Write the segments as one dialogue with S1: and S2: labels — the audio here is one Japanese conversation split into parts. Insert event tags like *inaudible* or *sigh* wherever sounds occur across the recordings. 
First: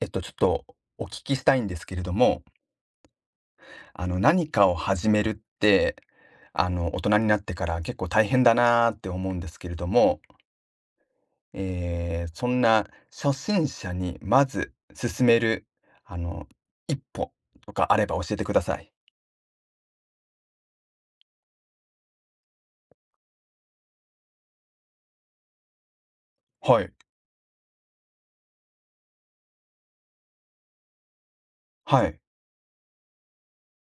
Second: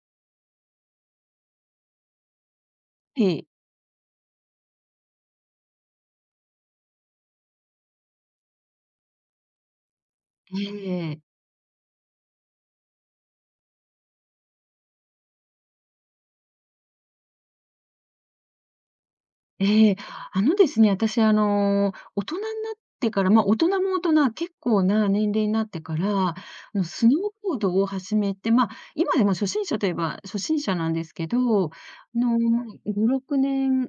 S1: ちょっとお聞きしたいんですけれども、
S2: ええ。
S1: 何かを始めるって、大人になってから結構大変だなーって思うんですけれども、
S2: ええ、
S1: そんな初心者にまず進める、あの、一歩とかあれば教えてください。
S2: ええ。ですね、私、大人になってから、まあ、大人も大人、結構な年齢になってから、
S1: はい。
S2: スノーボードを始めて、まあ、今でも初心者といえば初心者なんですけど、
S1: はい。
S2: の、5、6年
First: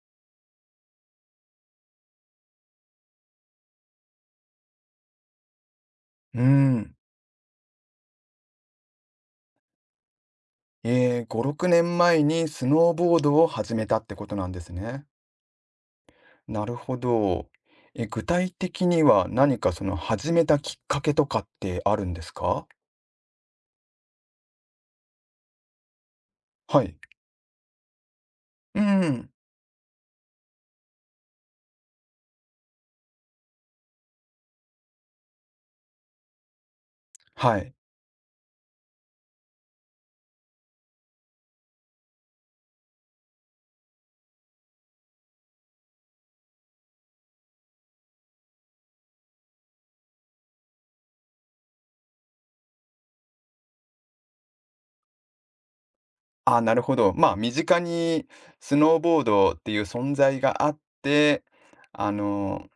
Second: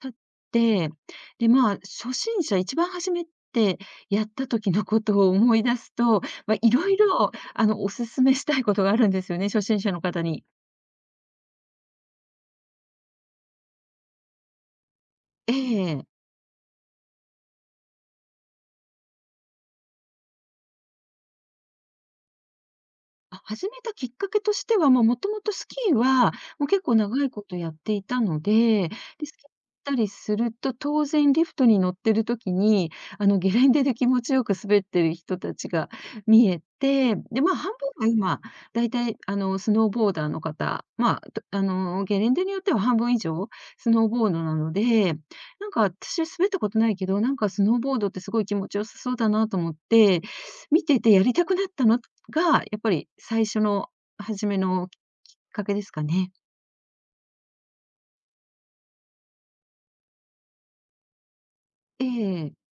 S2: 経って、で、まあ、初心者一番初めてやった時のことを思い出すと、
S1: うー
S2: まあ、いろ
S1: ん。
S2: いろお勧めしたいことがあるんですよね、初心者の方に。
S1: 5、6年前にスノーボードを始めたってことなんですね。
S2: ええ。
S1: なるほど。具体的には何かその始めたきっかけとかってあるんですか。
S2: あ、始めたきっかけとしては、まあ、もともとスキーは、もう
S1: は
S2: 結構
S1: い。
S2: 長いことやっていたの
S1: う
S2: で、で、
S1: ん。
S2: スキーしたりすると、当然リフトに乗ってる時に、ゲレンデで気持ちよく滑ってる人たちが見えて、で、まあ、
S1: はい。
S2: 半分が今、だいたい、スノーボーダーの方、まあ、とゲレンデによっては半分以上、スノーボードなので、なんか私滑ったことないけど、なんかスノーボードってすごい気持ちよさそうだなと思って、見ててやりたくなったのが、やっぱり最初の初めのきっかけですかね。
S1: あ、なるほど。まあ、身近にスノーボードっていう存在があって、
S2: え
S1: あ
S2: え。
S1: の、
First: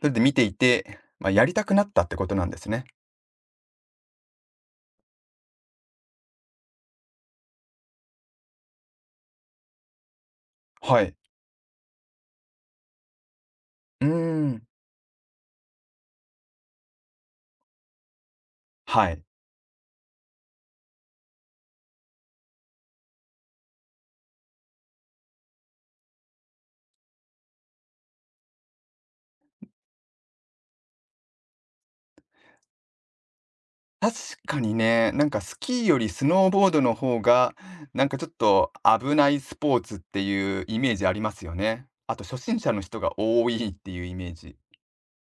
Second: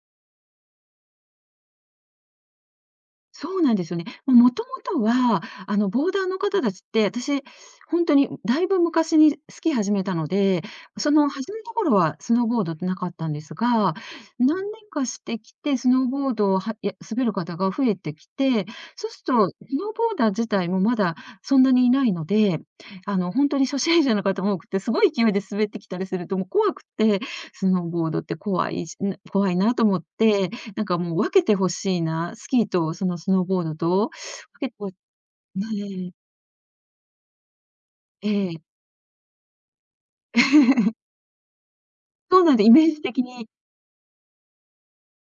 S1: それで見ていて、まあ、やりたくなったってことなんですね。
S2: そうなんですよね。もともとは、ボーダーの方たちって、私、本当にだいぶ昔にスキー始めたので、
S1: は
S2: そ
S1: い。
S2: の始めた頃はスノーボードってなかったんですが、
S1: うー
S2: 何
S1: ん。
S2: 年かしてきて、スノーボードを滑る方が増えてきて、そ
S1: は
S2: うす
S1: い。
S2: ると、スノーボーダー自体もまだそんなにいないので、本当に初心者の方も多くて、すごい勢いで滑ってきたりするともう怖くて、スノーボードって怖いなと思って、なんかもう分けてほしいな、スキーとそのスノーボードと、
S1: 確か
S2: 分け
S1: に
S2: てほね
S1: ね、なんかスキーより
S2: え、
S1: スノーボードの方が、なんかちょ
S2: え
S1: っと
S2: え。
S1: 危ないスポーツっていうイメージ
S2: *laughs*
S1: ありますよね。あと初
S2: そうなん
S1: 心
S2: で、イ
S1: 者の
S2: メー
S1: 人
S2: ジ
S1: が
S2: 的に
S1: 多いっていうイメージ。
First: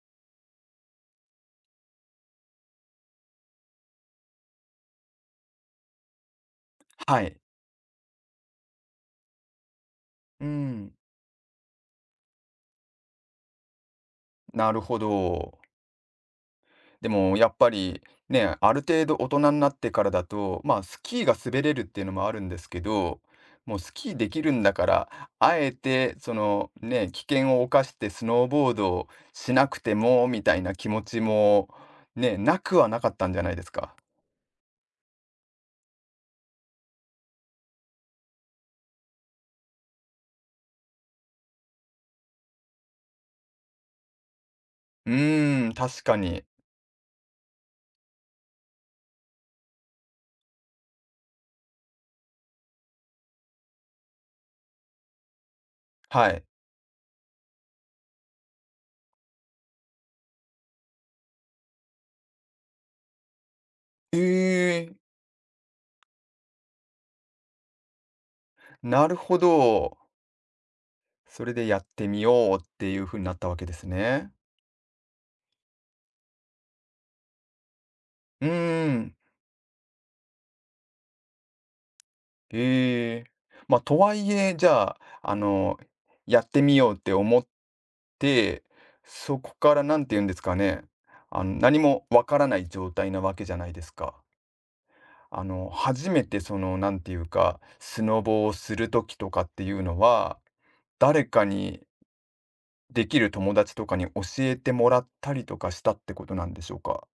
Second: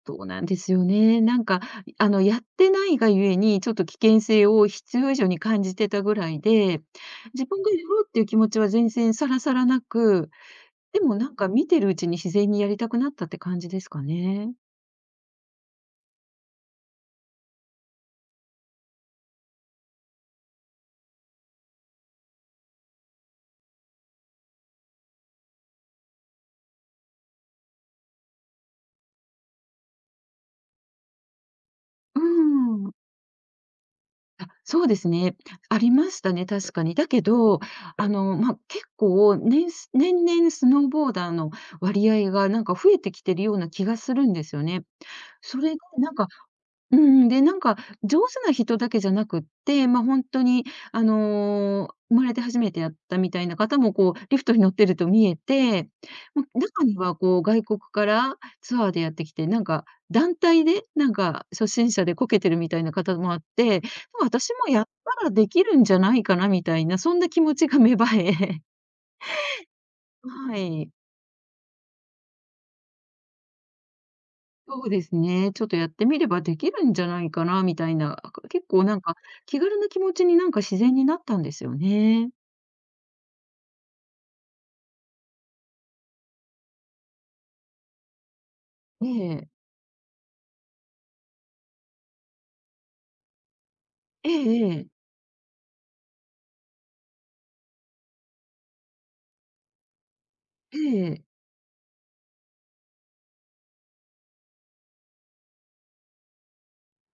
S2: そうなんですよね。なんか、やってないがゆえに、ちょっと危険性を必要以上に感じてたぐらいで、
S1: はい。
S2: 自分がやろうっていう気持ちは全然さらさらなく、
S1: うん。
S2: でもなんか見てるうちに自然にやりたくなったって感じですかね。
S1: なるほど。でもやっぱりね、ある程度大人になってからだと、まあ、スキーが滑れるっていうのもあるんですけど、もうスキーできるんだから、あえてそのね、危険を冒してスノーボードをしなくてもみたいな気持ちも
S2: うー
S1: ね、なくは
S2: ん。
S1: なかったんじゃないですか。
S2: あ、そうですね。ありましたね、確かに。だけど、まあ、結構年々スノーボーダーの割合がなんか増えてきてるような気がするんですよね。
S1: う
S2: そ
S1: ーん、
S2: れが
S1: 確
S2: なん
S1: か
S2: か、
S1: に。
S2: うん、で、なんか上手な人だけじゃなくって、まあ、ほんとに生まれて初めてやったみたいな方もこうリフトに乗ってると見えて、
S1: はい。
S2: ま、中にはこう外国からツアーでやってきて、なんか団体で、なんか初心者でこけてるみたいな方もあって、
S1: え
S2: ま、私もやっ
S1: え、
S2: たらできるんじゃないかなみたいな、そんな気持ちが芽生え。
S1: なるほど。
S2: *laughs* はい。
S1: それでやってみようっていう風になったわけですね。
S2: そうですね。ちょっとやってみればできるんじゃないかなみたいな、
S1: うー
S2: 結構なん
S1: ん。
S2: か気軽な気持ちになんか自然になったんですよね。
S1: ええ。ま、あとはいえ、じゃあ、やってみようって思って、
S2: え
S1: そ
S2: え。
S1: こからなんて言うんですかね、何もわからない状態なわけじゃないですか。
S2: ええ、ええ。
S1: 初めてその、なんていうか、スノボをする時とかっていうのは、
S2: え
S1: 誰
S2: え。
S1: かに、できる友達とかに教えてもらったりとかしたってことなんでしょうか？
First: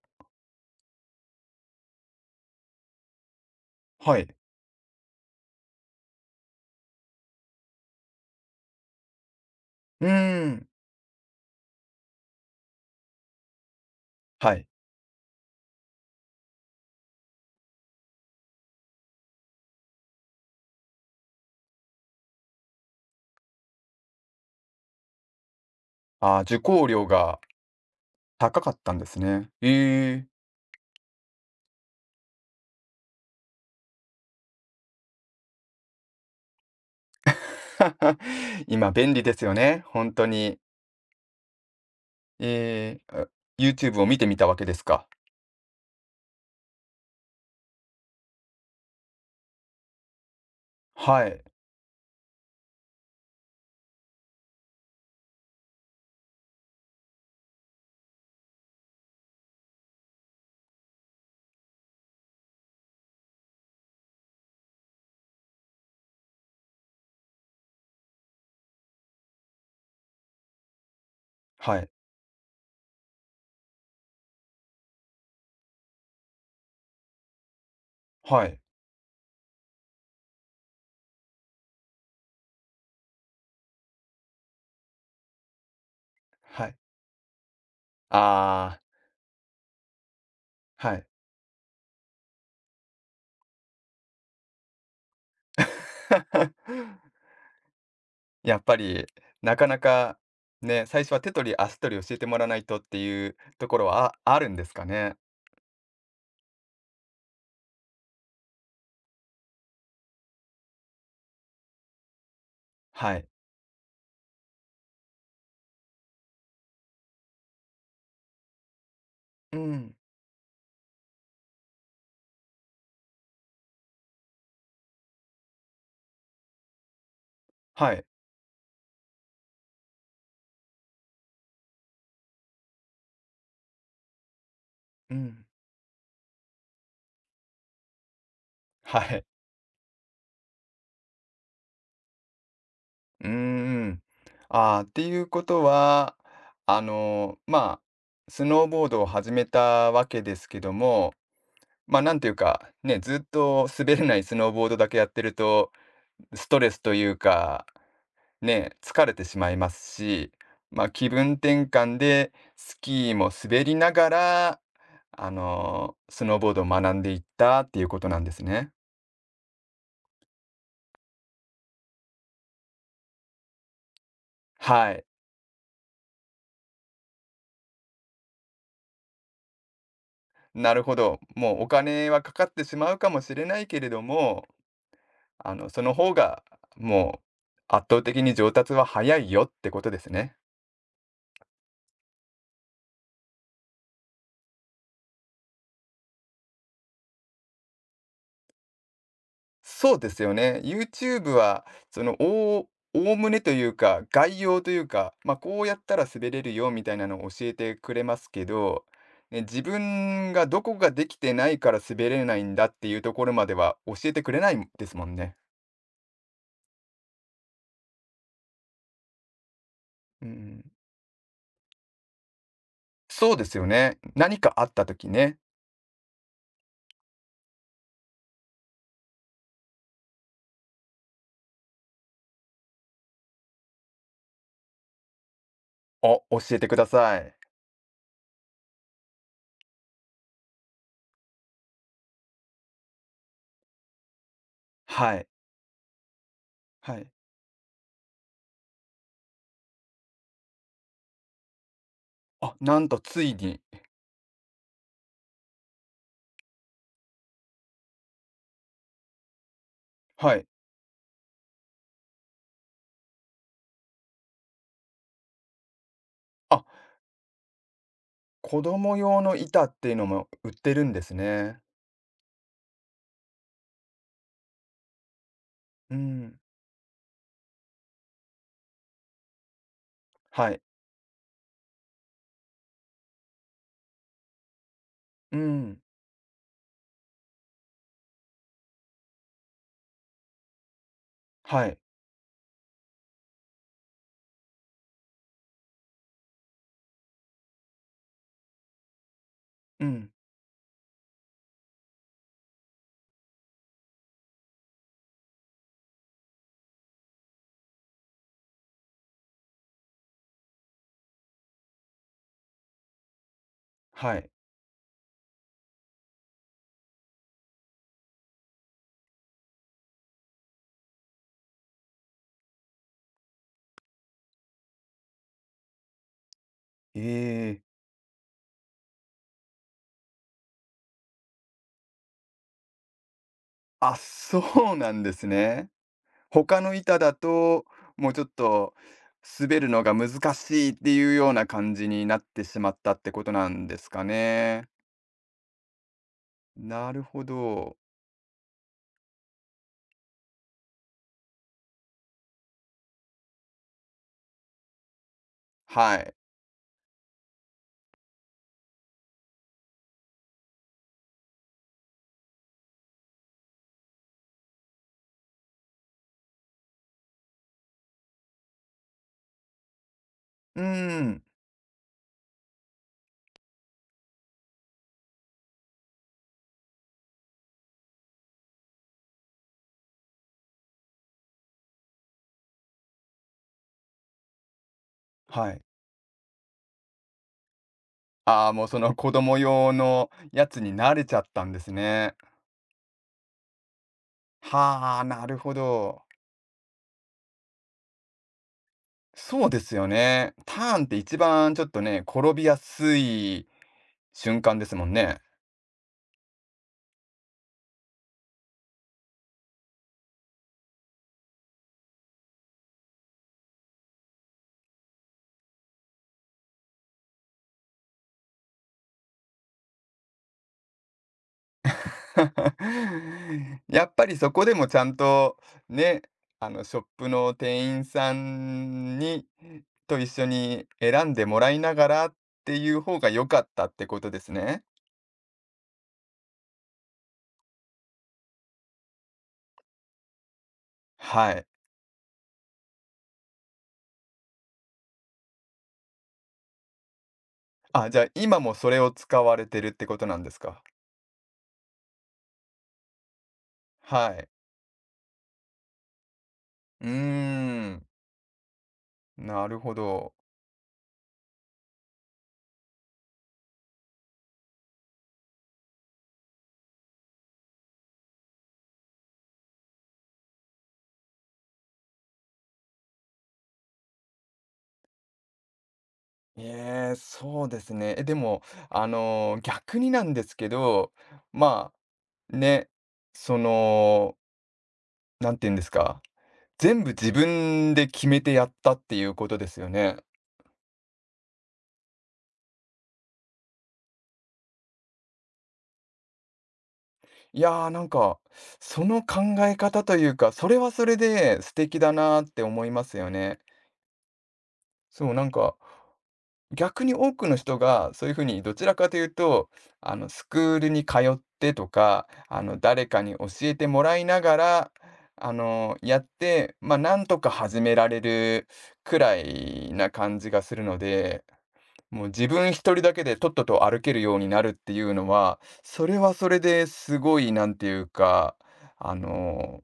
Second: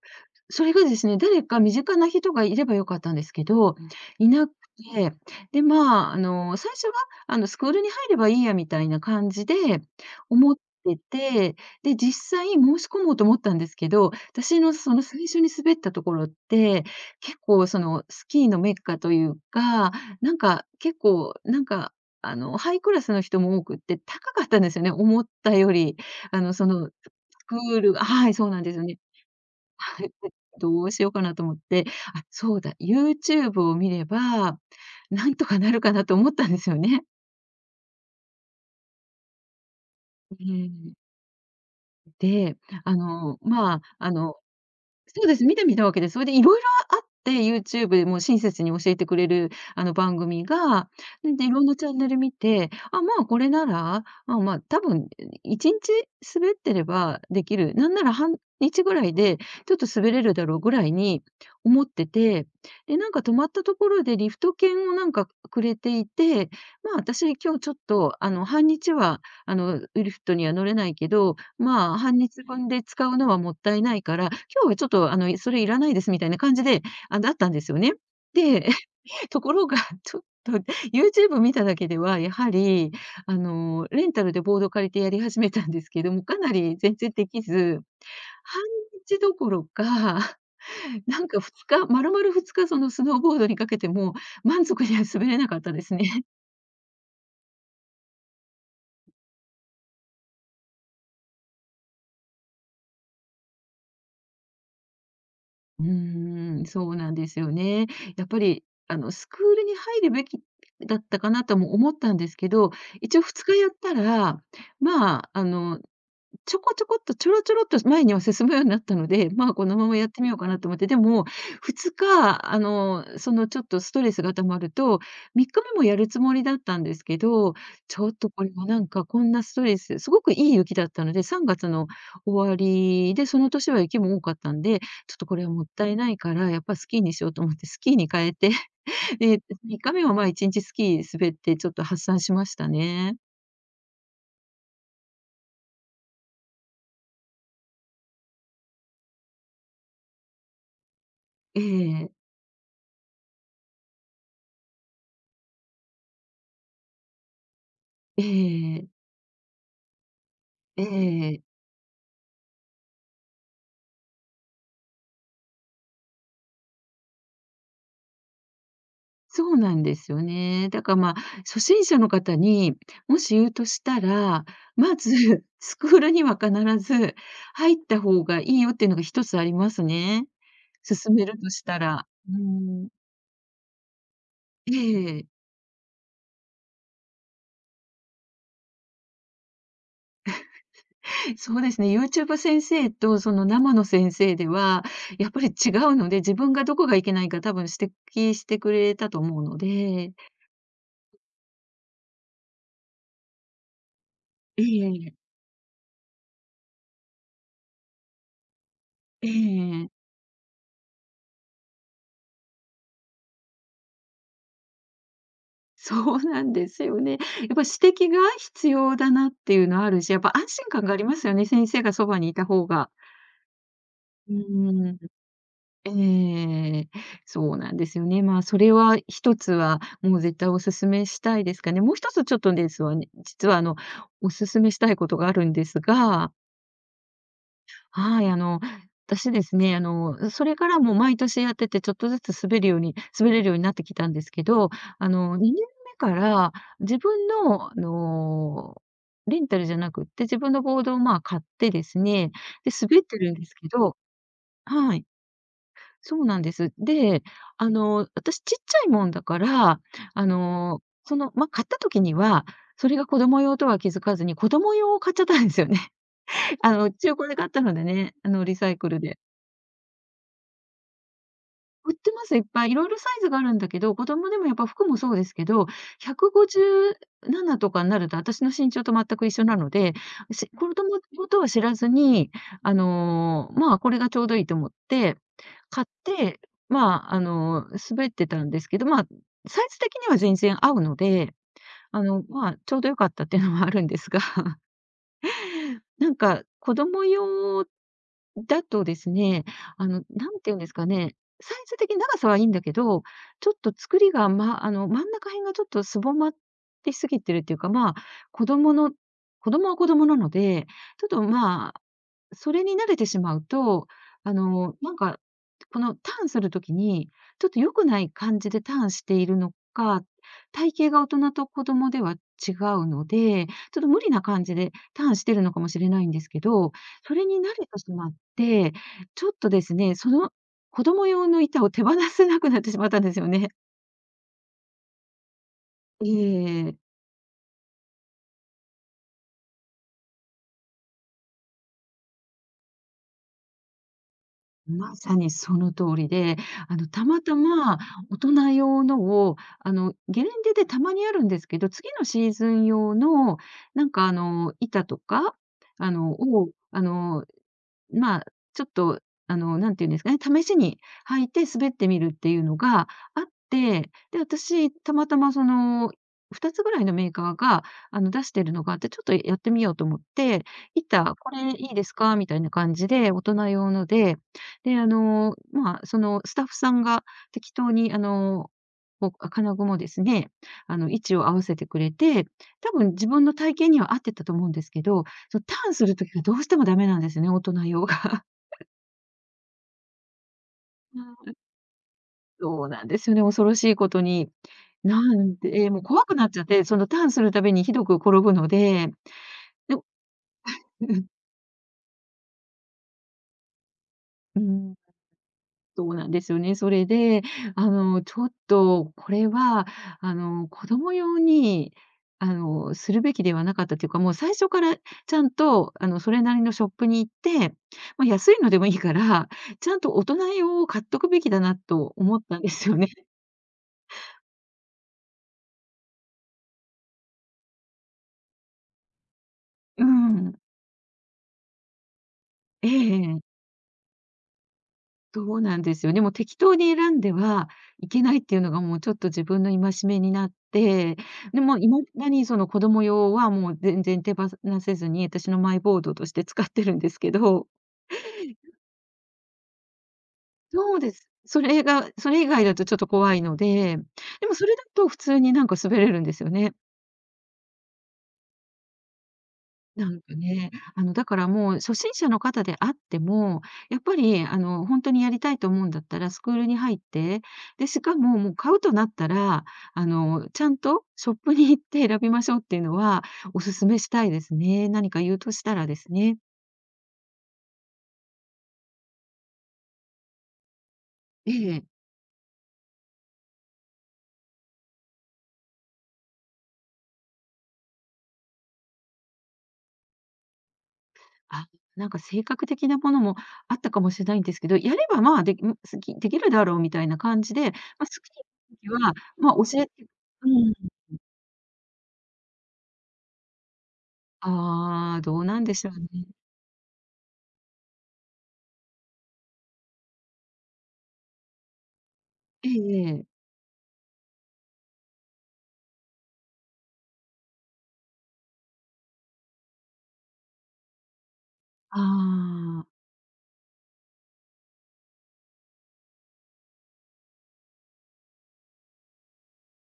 S2: それがですね、誰か身近な人がいればよかったんですけど、
S1: は
S2: い
S1: い。
S2: なくて、で、まあ、最初は、スクールに入ればいいやみたいな感じで
S1: うー
S2: 思っ
S1: ん。
S2: てて、で、実際申し込もうと思ったんですけど、
S1: は
S2: 私
S1: い。
S2: のその最初に滑ったところって、結構そのスキーのメッカというか、なんか結構、なんか、ハイクラスの人も多くって高かったんですよね、思ったより。
S1: ああ、受講料が
S2: スクールが、はい、そう
S1: 高
S2: なん
S1: か
S2: です
S1: っ
S2: よ
S1: たん
S2: ね。
S1: ですね。
S2: はい。
S1: ええ。
S2: どうしようかなと思って、あ、そうだ、YouTube を見れば、なんとかなるかなと思ったんですよね。
S1: *laughs* 今便利ですよね、本当
S2: う
S1: に。
S2: ん。で、あ
S1: ええ、あ、
S2: の、まあ、
S1: YouTube を
S2: あ
S1: 見てみ
S2: の
S1: たわけですか？
S2: そうです、見てみたわけです。それでいろいろあって、YouTube でもう親切に教えてくれる、番組が、
S1: は
S2: ね、
S1: い、
S2: で、いろんなチャンネル見て、あ、まあ、これなら、まあまあ、多分1日滑ってればできる、なんなら半日ぐらいでちょっと滑れるだろうぐらいに思ってて、で、なんか泊まったところでリフト券をなんかくれていて、まあ、私今日ちょっと、半日は、リフトには乗れないけど、
S1: はい、
S2: まあ、半日分で使うのはもったいないから、今日はちょっとそれいらないですみたいな感じで、あ、だったんですよね。
S1: はい、
S2: で、*laughs* ところが、*laughs* ちょっと YouTube 見ただけでは、やはり、レンタルでボード借りてやり始めたんですけども、かな
S1: はい。
S2: り全然できず、半
S1: あ
S2: 日どころか、
S1: ー、は
S2: *laughs*
S1: い。
S2: なんか2日、丸々2日そのスノーボードにかけても、満足には滑れなかったですね。
S1: *laughs* やっぱり、なかなか、ね、最初は手取り足取り教えてもらわないとっていうところはああるんですかね？
S2: うーん、そうなんですよね。やっぱり、スクールに入るべきだったかなとも思ったんですけど、
S1: は
S2: 一応
S1: い。
S2: 2日やったら、まあ、ちょこちょこっと、ちょろちょろっと前には進むようになったので、まあ、
S1: う
S2: このま
S1: ん、
S2: まやってみようかなと思って、でも、2日、そのちょっとストレスが溜まると、3日目もやるつもりだったんですけど、
S1: は
S2: ち
S1: い、
S2: ょっとこれはなんかこんなストレス、すごくいい雪だったので、3月の終わりで、その年は雪も多かったんで、ち
S1: う
S2: ょっとこれ
S1: ん、
S2: はもったいないから、やっぱスキーにしようと思ってスキーに変えて、
S1: は
S2: *laughs*
S1: い。
S2: で、3日目はまあ、1日スキー滑ってちょっと発散しましたね。
S1: うーん。ああ、っていうことは、まあ、スノーボードを始めたわけですけども、
S2: え
S1: まあ、
S2: え、
S1: なんていうか、ね、ずっと滑れないスノーボードだけやってると、ストレスというか、
S2: え
S1: ね、
S2: え、
S1: 疲れてしまいますし、まあ、気分
S2: ええ。
S1: 転換でスキーも滑りながら、スノーボードを学んでいったっていうことなんですね。
S2: そうなんですよね。だからまあ、初心者の方にもし言うとしたら、
S1: は
S2: ま
S1: い。
S2: ず、 *laughs* スクールには必ず入った方がいいよっていうのが一つありますね。
S1: なるほ
S2: 勧
S1: ど。
S2: めると
S1: もう
S2: し
S1: お
S2: たら。
S1: 金はか
S2: う
S1: かってし
S2: ん。
S1: まうかもしれないけれども、
S2: ええ。
S1: その方が、もう、圧倒的に上達は早いよってことですね。
S2: そうですね、YouTube 先生とその生の先生では、やっぱり違うので、自分がどこがいけないか多分指摘してくれたと思うの
S1: そうで
S2: で。
S1: すよね。YouTube は、その、おおおおむねというか、概要
S2: え
S1: というか、
S2: え、
S1: まあ、こうやったら滑れるよみたいなのを教えてくれますけど、
S2: え
S1: ね、自
S2: え。
S1: 分がどこができてないから滑れないんだっていうところまでは教えてくれないですもんね。
S2: そうなんですよね。やっぱ指摘が必要だなっていうのはあるし、やっ
S1: う
S2: ぱ安心
S1: ん。
S2: 感がありますよね、先生がそばにいた方が。
S1: そうですよね。
S2: う
S1: 何かあった
S2: ーん、
S1: 時ね、
S2: ええ、そうなんですよね。まあ、それは一つは、もう絶対お勧めしたいですかね。もう一つちょっとですわね、実はお勧めしたいことがあるんです
S1: 「あ、
S2: が、
S1: 教えてください」。
S2: はい、私ですね、それからも毎年やってて、ちょっとずつ滑るように滑れるようになってきたんですけど、
S1: はい、
S2: 2年目から
S1: は
S2: 自
S1: い。
S2: 分の、レンタルじゃなくって、自分のボードを、まあ、買ってですね、
S1: あ、
S2: で、
S1: なんと
S2: 滑って
S1: つ
S2: る
S1: い
S2: んです
S1: に。
S2: けど、はい、そうなんです。で、私ちっちゃいもんだから、あ
S1: はい。
S2: の、まあ、買った時には、それが子供用とは気づかずに、子供用を買っちゃったんですよね。
S1: あ、
S2: *laughs* 中古で買ったのでね、リ
S1: 子
S2: サイク
S1: 供
S2: ルで。
S1: 用の板っていうのも売ってるんですね。
S2: 売ってます、いっぱい。いろいろサイズがあるんだけど、子供でもやっぱ服もそうですけど、
S1: うん。
S2: 157とかになると、私の身長と全く一緒なので、し
S1: はい。
S2: 子供のことは知らずに、まあ、これがちょうどいいと思って、
S1: うん。
S2: 買って、まあ、滑ってたんですけど、まあ、サイズ的には全然合うので、
S1: はい。
S2: まあ、ちょうど良かったっていうのはあるんですが、*laughs* なんか、子供用だとですね、
S1: うん。
S2: なんていうんですかね、サイズ的に長さはいいんだけど、ちょっと作りが、ま、真ん中辺がちょっとすぼまってすぎてるっていうか、まあ、子供の子供は子供なので、ちょっとまあそれに慣れてしまうと、
S1: はい。
S2: あの、なんか、このターンするときに、ちょっと良くない感じでターンしているのか、体型が大人と子供では違うので、ちょっと無理な感じでターンしてるのかもしれないんですけど、
S1: え
S2: それに慣れ
S1: え。
S2: てしまって、ちょっとですね、その子供用の板を手放せなくなってしまったんですよね。
S1: あ、そうなんですね。
S2: え
S1: 他の
S2: え。
S1: 板だと、もうちょっと滑るのが難しいっていうような感じになってしまったってことなんですかね。
S2: まさにその通りで、
S1: なる
S2: たま
S1: ほ
S2: た
S1: ど。
S2: ま大人用のを、ゲレンデでたまにあるんですけど、次のシーズン用の、板とか、あ
S1: はい。
S2: の、を、あの、まあ、ちょっと、なんて言うんですかね、試しに履いて滑ってみるっていうのがあって、で、私、たまたまその、2つぐらいのメーカーが、出してるのがあって、ちょっとやってみようと思って、
S1: う
S2: 板、
S1: ん。
S2: これいいですかみたいな感じで、大人用ので、で、まあ、その、スタッフさんが適当に、こう金具もですね、位置を合わせてくれて、多分自分の体型には合ってたと思うんですけど、そう、
S1: は
S2: タ
S1: い。
S2: ーンするときがどうしてもダメなんですね、大人用が。
S1: ああ、もうその子供用のやつに慣れちゃっ
S2: *laughs*
S1: たんですね。
S2: そうなんですよね、恐ろしいことに。
S1: は
S2: な
S1: あ、な
S2: ん
S1: るほ
S2: で、もう
S1: ど。
S2: 怖くなっちゃって、そのターンするたびにひどく転ぶので、
S1: そうです
S2: でも
S1: よね。ターンって
S2: *laughs*
S1: 一番ちょっとね、転びやすい
S2: う
S1: 瞬間です
S2: ん
S1: もんね。
S2: そうなんですよね。それで、ちょっとこれは、子供用に、するべきではなかったというか、もう最初からちゃんと、それなりのショップに行って、まあ、安いのでもいいから、ちゃんと大人用を買っとくべきだなと思ったんですよね。
S1: *laughs* やっぱりそこでもちゃんとね、あのショップの店員さんに
S2: う
S1: と一緒
S2: ん。
S1: に選んでもらいながらって
S2: え
S1: いう
S2: え
S1: 方が
S2: え
S1: 良か
S2: え。
S1: ったってことですね。
S2: そうなんですよ。でも適当に選んではいけないっていうのがもうちょっと自分の戒めになって、
S1: は
S2: で
S1: い。
S2: も今だにその子供用はもう全然手放せずに、私のマイボードとして使ってるんですけど。
S1: あ、じゃあ今もそれを使われてるってことなんですか。
S2: そうです。それがそれ以外だとちょっと怖いので、
S1: は
S2: で
S1: い。
S2: もそれだと普通になんか滑れるんですよね。
S1: うーん、なるほ
S2: なん
S1: ど。
S2: かね、だからもう初心者の方であっても、やっぱり本当にやりたいと思うんだったらスクールに入って、で、しかも、もう買うとなったら、ちゃんとショップに行って選びましょうっていうのはお勧めしたいですね。何か言うとしたらですね。
S1: ええ、そうですね。でも、逆になんですけど、
S2: ええ。
S1: まあ、ね、その、何て言うんですか、全部自分で決めてやったっていうことですよね。
S2: あ、なんか性格的なものもあったかもしれないんですけど、やればまあ、できん、すきできるだろうみたいな感じ
S1: いや
S2: で、ま
S1: ー、な
S2: あ、好
S1: ん
S2: き
S1: か、
S2: な時
S1: そ
S2: は、
S1: の考
S2: まあ、
S1: え
S2: 教えて
S1: 方という
S2: う
S1: か、そ
S2: ん。
S1: れはそれで素敵だなーって思いますよね。
S2: ああ、
S1: そう、
S2: ど
S1: な
S2: う
S1: ん
S2: なんで
S1: か
S2: しょうね。
S1: 逆に多くの人が、そういう風にどちらかというと、スクールに通ってとか、
S2: え
S1: 誰か
S2: え。
S1: に教えてもらいながら、やって、ま、あなんとか始められるくらいな感じがするので、
S2: あ
S1: もう自分一
S2: あ、
S1: 人だけでとっとと歩けるようになるっていうのは、それはそれですごいなんていうか、あの、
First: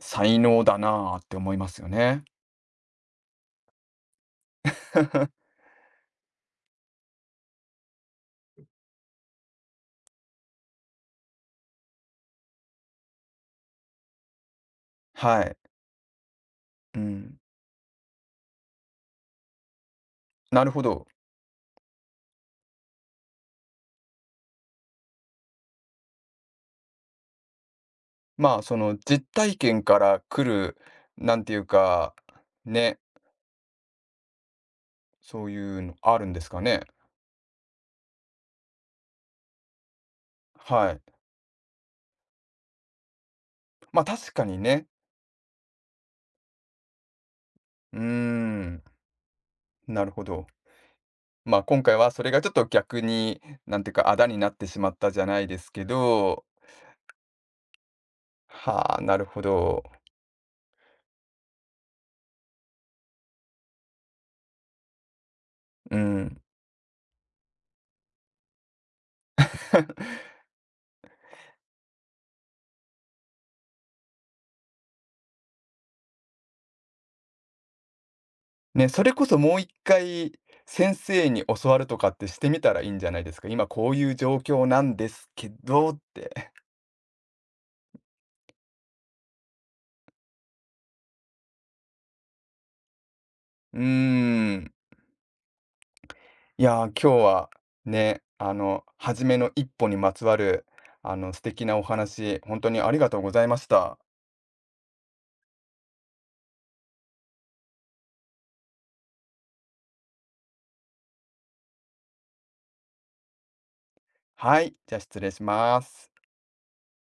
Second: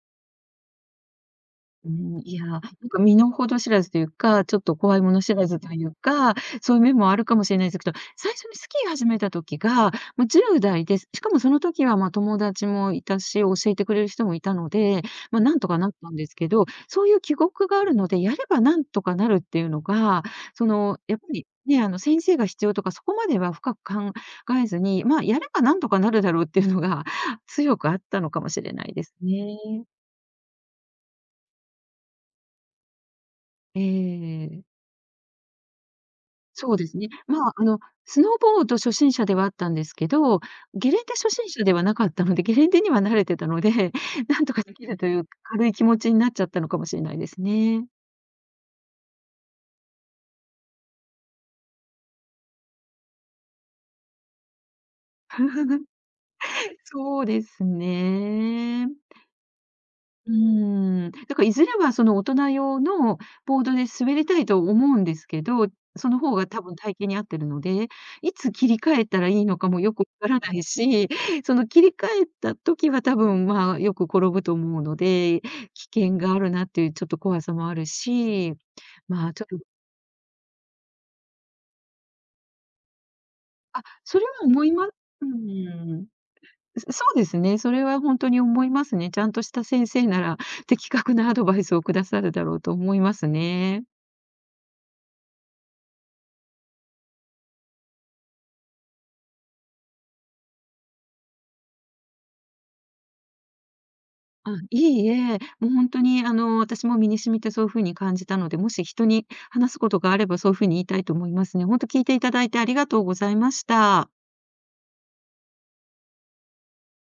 S1: 才能だなあって思いますよ
S2: うん、
S1: ね。
S2: いや、なんか身の程知らずというか、ちょっと怖いもの知ら
S1: *laughs*
S2: ずというか、そういう面もあるかもしれないですけど、最初にスキー始めた時が、もう10代で、すしかもその時はま、友達もいたし、教えてくれる人もいたので、
S1: は
S2: ま、な
S1: い。
S2: んとかなったんですけど、
S1: う
S2: そういう記
S1: ん。
S2: 憶があるので、やればなんとかなるっていうのが、
S1: な
S2: そ
S1: るほ
S2: の、
S1: ど。
S2: やっぱりね、先生が必要とか、そこまでは深く考えずに、まあ、やればなんとかなるだろうっていうのが *laughs* 強くあったのかも
S1: まあ、
S2: しれ
S1: そ
S2: ない
S1: の
S2: です
S1: 実体
S2: ね。
S1: 験から来る、なんていうか、ね、
S2: ええ、
S1: そういうのあるんですか
S2: そう
S1: ね。
S2: ですね。まあ、スノーボード初心者ではあったんですけど、ゲ
S1: は
S2: レン
S1: い。
S2: デ初心者ではなかったので、ゲレンデには慣れてたので、
S1: ま、
S2: *laughs*
S1: 確
S2: な
S1: か
S2: んと
S1: に
S2: かでき
S1: ね。
S2: るという軽い気持ちになっちゃったのかもしれないですね。
S1: うーん、なるほど。ま、あ今回はそれがちょっと逆に、なんていうか、あだになってしまったじゃないですけど、
S2: そうですね。
S1: はあ、なるほど。
S2: うーん。だからいずれはその大人用のボードで滑りたいと思うんですけど、
S1: う
S2: その方
S1: ん。
S2: が多分体型に合ってるので、いつ切り替えたらいいのかもよくわ
S1: *laughs*
S2: からないし、*laughs* その切り替えた時は多分、まあ、よく転ぶと思うので、危険があるなっていうちょっと怖さもあるし、
S1: ね、それこ
S2: まあ、
S1: そ
S2: ちょ
S1: も
S2: っ
S1: う
S2: と、
S1: 一回先生に教わるとかってしてみたらいいんじゃないですか？今
S2: あ、
S1: こういう
S2: それは
S1: 状
S2: 思
S1: 況
S2: い
S1: な
S2: ま
S1: ん
S2: う
S1: ですけどっ
S2: ん。
S1: て。
S2: そそうですね、それは本当に思いますね。ちゃんとした先生なら、的確なアドバイスをくださるだろうと思います
S1: うー
S2: ね。
S1: ん。いやー、今日はね、初めの一歩にまつわる、素敵なお話、本当にありがとうございました。
S2: あ、いいえ、もう本当に私も身に染みてそういう風に感じたので、もし人に話すことがあればそういう風に言いたいと思いますね。本当聞いていただいてありがとうございました。
S1: はい、じゃ、失礼します。